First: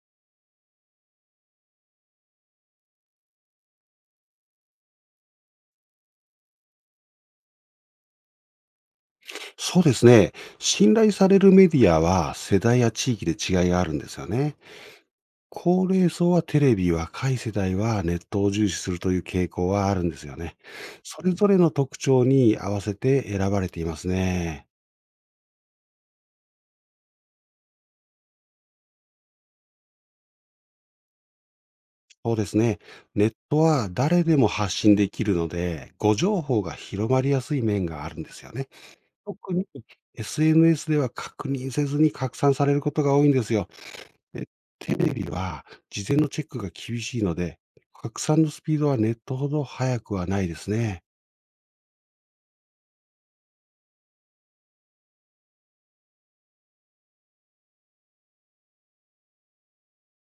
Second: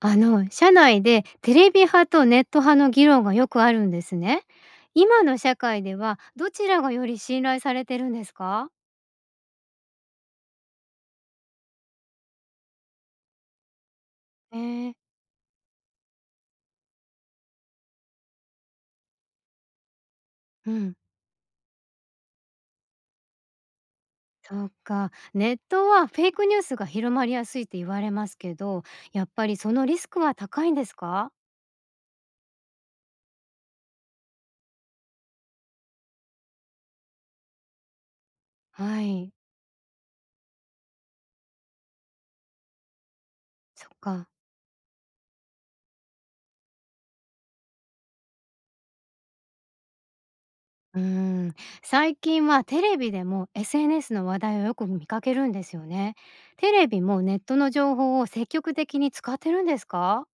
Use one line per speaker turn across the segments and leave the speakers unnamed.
あの社内でテレビ派とネット派の議論がよくあるんですね。今の社会ではどちらがより信頼されてるんですか？
そうですね。信頼されるメディアは世代や地域で違いがあるんですよ
え
ね。
ー、
高齢層はテレビ、若い世代はネットを重視するという傾向はあるんですよね。
うん。
それぞれの特徴に合わせて選ばれています
そ
ね。
っか。ネットはフェイクニュースが広まりやすいって言われますけど、やっぱりそのリスクは高いんですか？
そうですね。ネットは誰でも発信できるので、誤情報が広まりやすい面があるんですよね。
はい。
特に SNS では確認せずに拡散されることが多いんですよ。
そっか。
で、テレビは事前のチェックが厳しいので、拡散のスピードはネットほど速くはないです
うー
ね。
ん。最近はテレビでも SNS の話題をよく見かけるんですよね。テレビもネットの情報を積極的に使ってるんですか？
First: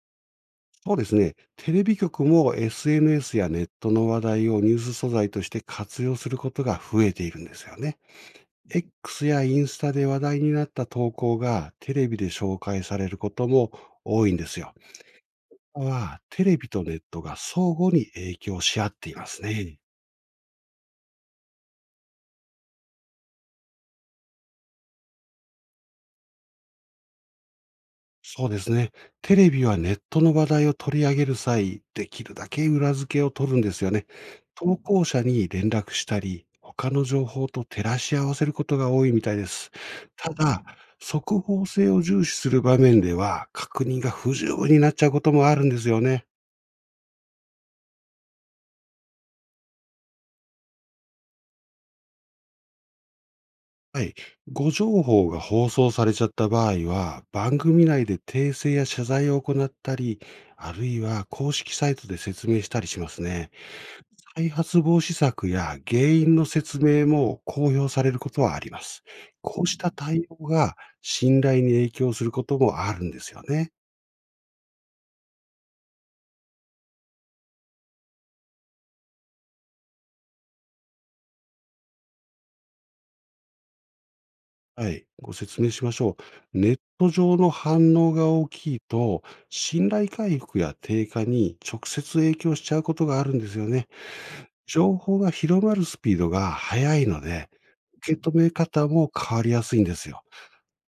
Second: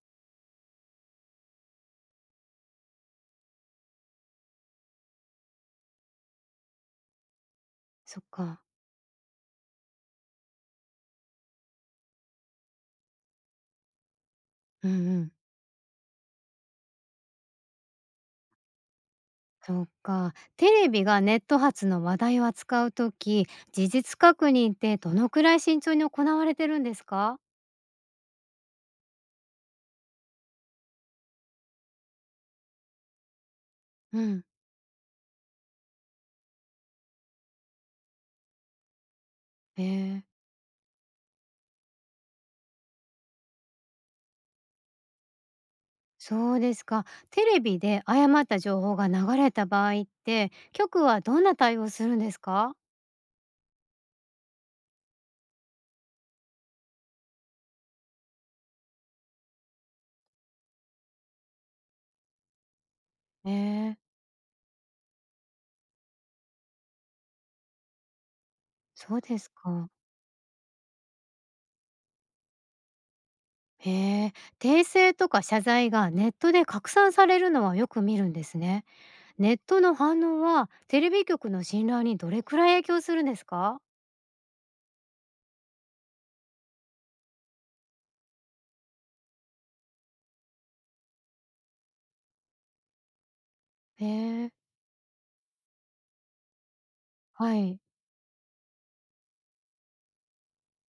そうですね。テレビ局も SNS やネットの話題をニュース素材として活用することが増えているんですよね。
そっか。
X やインスタで話題になった投稿がテレビで紹介されることも多いんですよ。
うんうん。
は、テレビとネットが相互に影響し合っていますね。
そっか。テレビがネット発の話題を扱うとき、事実確認ってどのくらい慎重に行われてるんですか？
そうですね。テレビはネットの話題を取り上げる際、できるだけ裏付けを取るんですよね。
うん。
投稿者に連絡したり、他の情報と照らし合わせることが多いみたいです。
へえー。
ただ、速報性を重視する場面では、確認が不十分になっちゃうこともあるんですよね。
そうですか。テレビで誤った情報が流れた場合って、局はどんな対応するんですか？
はい。誤情報が放送されちゃった場合は、番組内で訂正や謝罪を行ったり、あるいは公式サイトで説明したりします
へ
ね。
えー。
再発防止策や原因の説明も公表されることはあります。
そうです
こうし
か。
た対応が信頼に影響することもあるんですよね。
へえー。訂正とか謝罪がネットで拡散されるのはよく見るんですね。ネットの反応はテレビ局の信頼にどれくらい影響するんですか？
はい、ご説明しましょう。ネット上の反応が大きいと、信頼回復や低下に直接影響しちゃうことがあるんですよね。
へえー。
情報が広まるスピードが速いので、
はい。
受け止め方も変わりやすいんですよ。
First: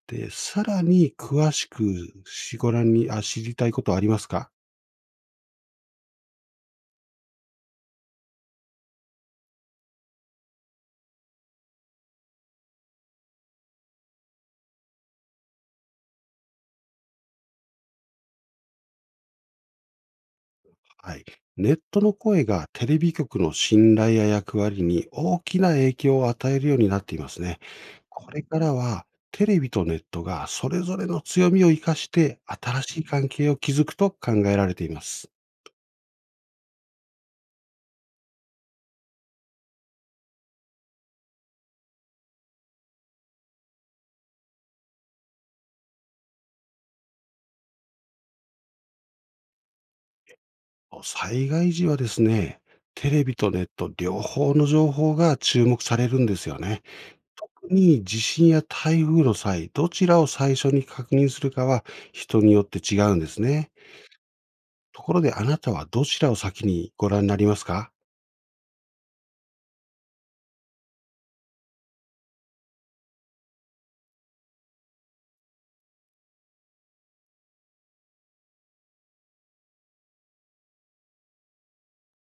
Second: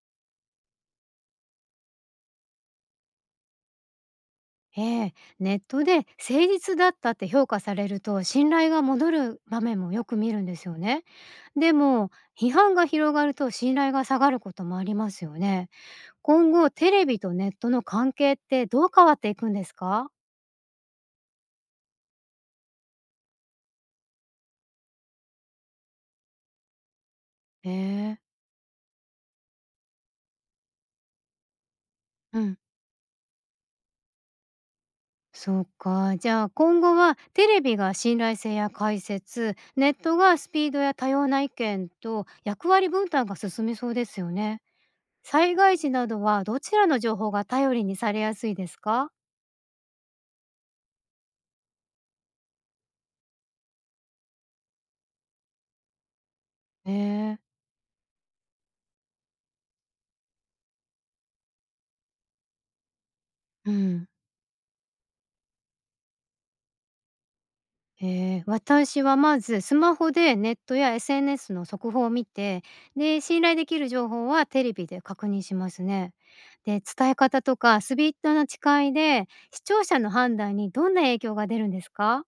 で、さらに詳しくしご覧にあ、知りたいことはありますか？
ええ、ネットで誠実だったって評価されると信頼が戻る場面もよく見るんですよね。でも、批判が広がると信頼が下がることもありますよね。今後テレビとネットの関係ってどう変わっていくんですか？
はい。ネットの声がテレビ局の信頼や役割に大きな影響を与えるようになっていますね。
ええ、
これからはテレビとネットがそれぞれの強みを生かし
う
て
ん。
新しい関係を築くと考えられています。
そうか。じゃあ今後はテレビが信頼性や解説、ネットがスピードや多様な意見と役割分担が進みそうですよね。災害時などはどちらの情報が頼りにされやすいですか？
災害時はですね、テレビとネット両方の情報が注目されるんですよね。
ええ、
特に地震や台風の際、どちらを最初に確認するかは人によって違うんですね。
うん。
ところであなたはどちらを先にご覧になりますか？
え。ええ、私はまずスマホでネットや SNS の速報を見て、で、信頼できる情報はテレビで確認しますね。で、伝え方とかスピードの違いで、視聴者の判断にどんな影響が出るんですか？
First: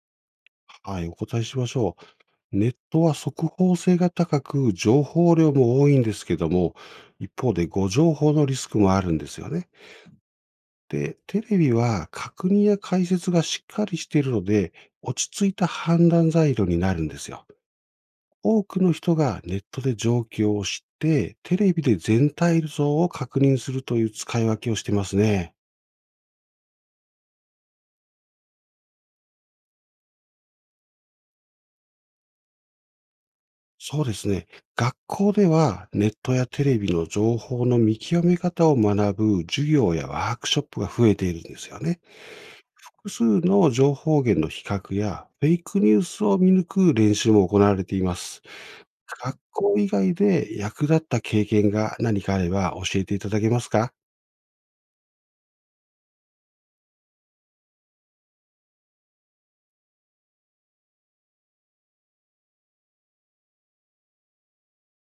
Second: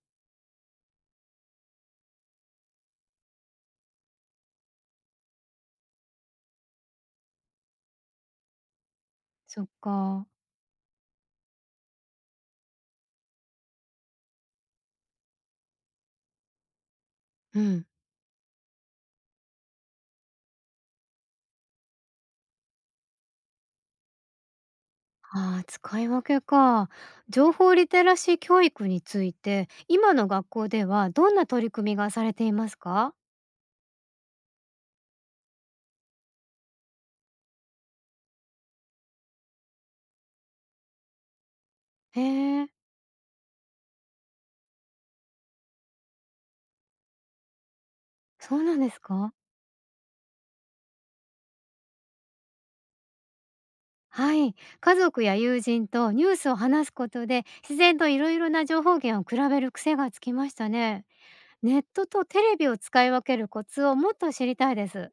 はい、お答えしましょう。ネットは速報性が高く、情報量も多いんですけども、一方で誤情報のリスクもあるんですよ
そっ
ね。
か。
で、テレビは確認や解説がしっかりしているので、落ち着いた判断材料になるんですよ。
うん。
多くの人がネットで状況を知って、テレビで全体像を確認するという使い分けをしてますね。
ああ、使い分けか。情報リテラシー教育について、今の学校ではどんな取り組みがされていますか？
そうですね。学校ではネットやテレビの情報の見極め方を学ぶ授業やワークショップが増えているんですよね。
へえ、
複数の情報源の比較やフェイクニュースを見抜く練習も行われています。
そうなんですか？
学校以外で役立った経験が何かあれば教えていただけますか？
はい。家族や友人とニュースを話すことで、自然といろいろな情報源を比べる癖がつきましたね。ネットとテレビを使い分けるコツをもっと知りたいです。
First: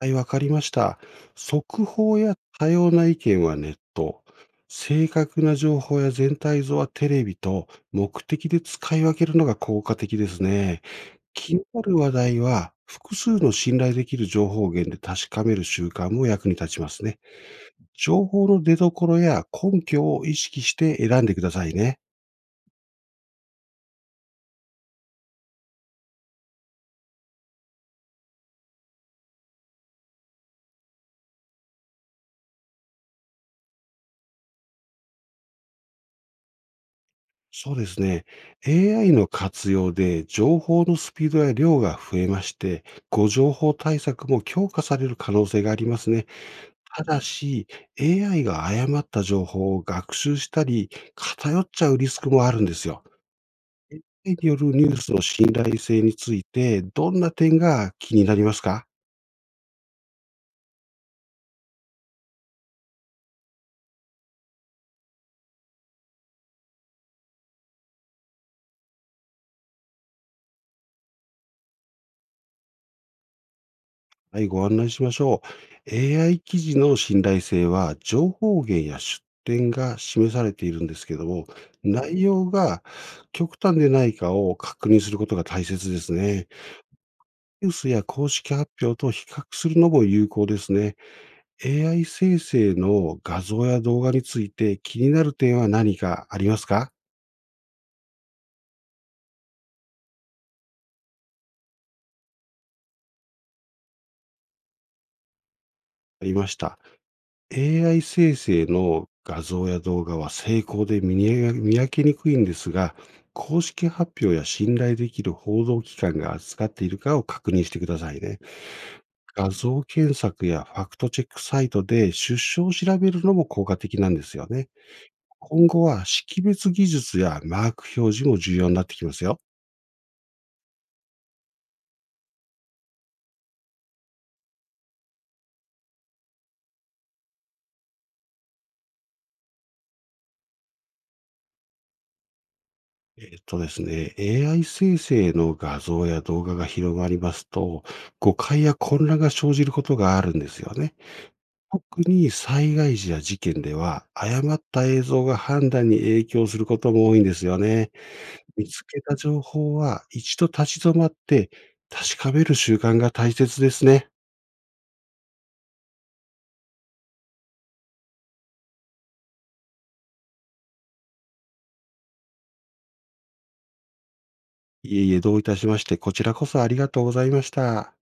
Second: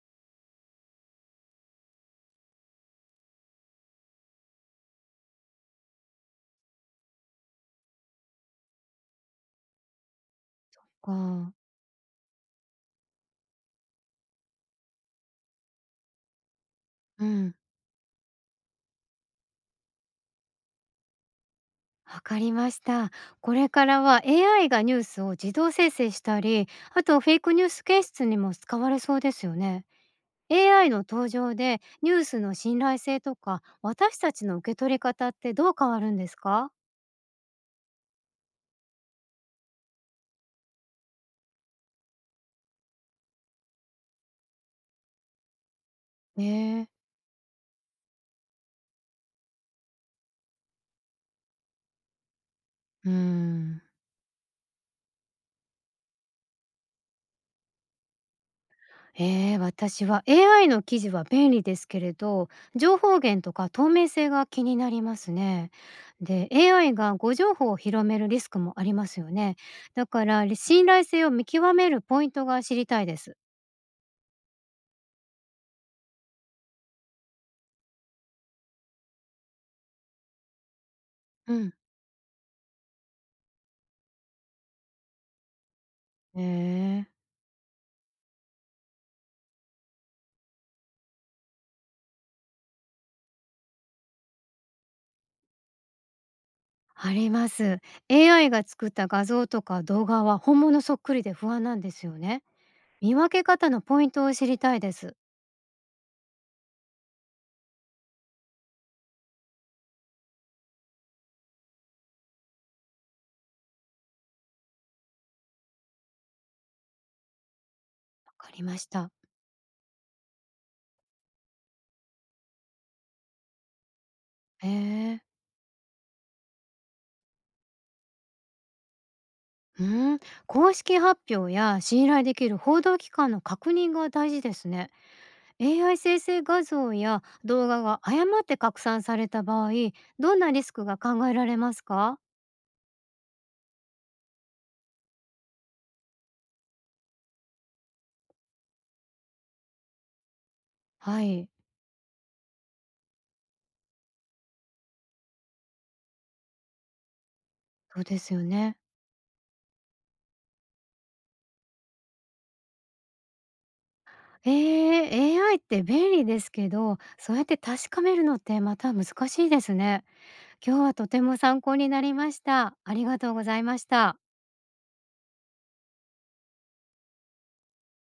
はい、わかりました。速報や多様な意見はネット、正確な情報や全体像はテレビと、目的で使い分けるのが効果的ですね。
こう、
気になる話題は、複数の信頼できる情報源で確かめる習慣も役に立ちますね。
うん。
情報の出所や根拠を意識して選んでくださいね。
わかりました。これからは AI がニュースを自動生成したり、あとフェイクニュース検出にも使われそうですよね。AI の登場でニュースの信頼性とか私たちの受け取り方ってどう変わるんですか？
そうですね。AI の活用で情報のスピードや量が増えまして、誤情報対策も強化される可能性がありますね。
ねえ。
ただし、AI が誤った情報を学習したり、偏っちゃうリスクもあるんですよ。
うん。
AI によるニュースの信頼性について、どんな点が気になりますか？
ええ、私は AI の記事は便利ですけれど、情報源とか透明性が気になりますね。で、AI が誤情報を広めるリスクもありますよね。だから、信頼性を見極めるポイントが知りたいです。
はい、ご案内しましょう。AI 記事の信頼性は、情報源や出典が示されているんですけども、
うん。
内容が極端でないかを確認することが大切です
へ
ね。
えー。
ニュースや公式発表と比較するのも有効ですね。AI 生成の画像や動画について気になる点は何かありますか？
あります。AI が作った画像とか動画は本物そっくりで不安なんですよね。見分け方のポイントを知りたいです。
ありました。AI 生成の画像や動画は成功で見分けにくいんですが、公式発表や信頼できる報道機関が扱っているかを確認してください
わ
ね。
かりました。
画像検索やファクトチェックサイトで出所を調べるのも効果的なんですよね。
ええ。
今後は識別技術やマーク表示も重要になってきますよ。
うーん、公式発表や信頼できる報道機関の確認が大事ですね。AI 生成画像や動画が誤って拡散された場合、どんなリスクが考えられますか？
ですね、AI 生成の画像や動画が広まりますと、誤解や混乱が生じることがあるんですよね。
はい、
特に災害時や事件では、誤った映像が判断に影響することも多いんですよね。
そうですよ
見
ね。
つけた情報は一度立ち止まって確かめる習慣が大切ですね。
えー、AI って便利ですけど、そうやって確かめるのってまた難しいですね。今日はとても参考になりました。ありがとうございました。
いえいえ、どういたしまして、こちらこそありがとうございました。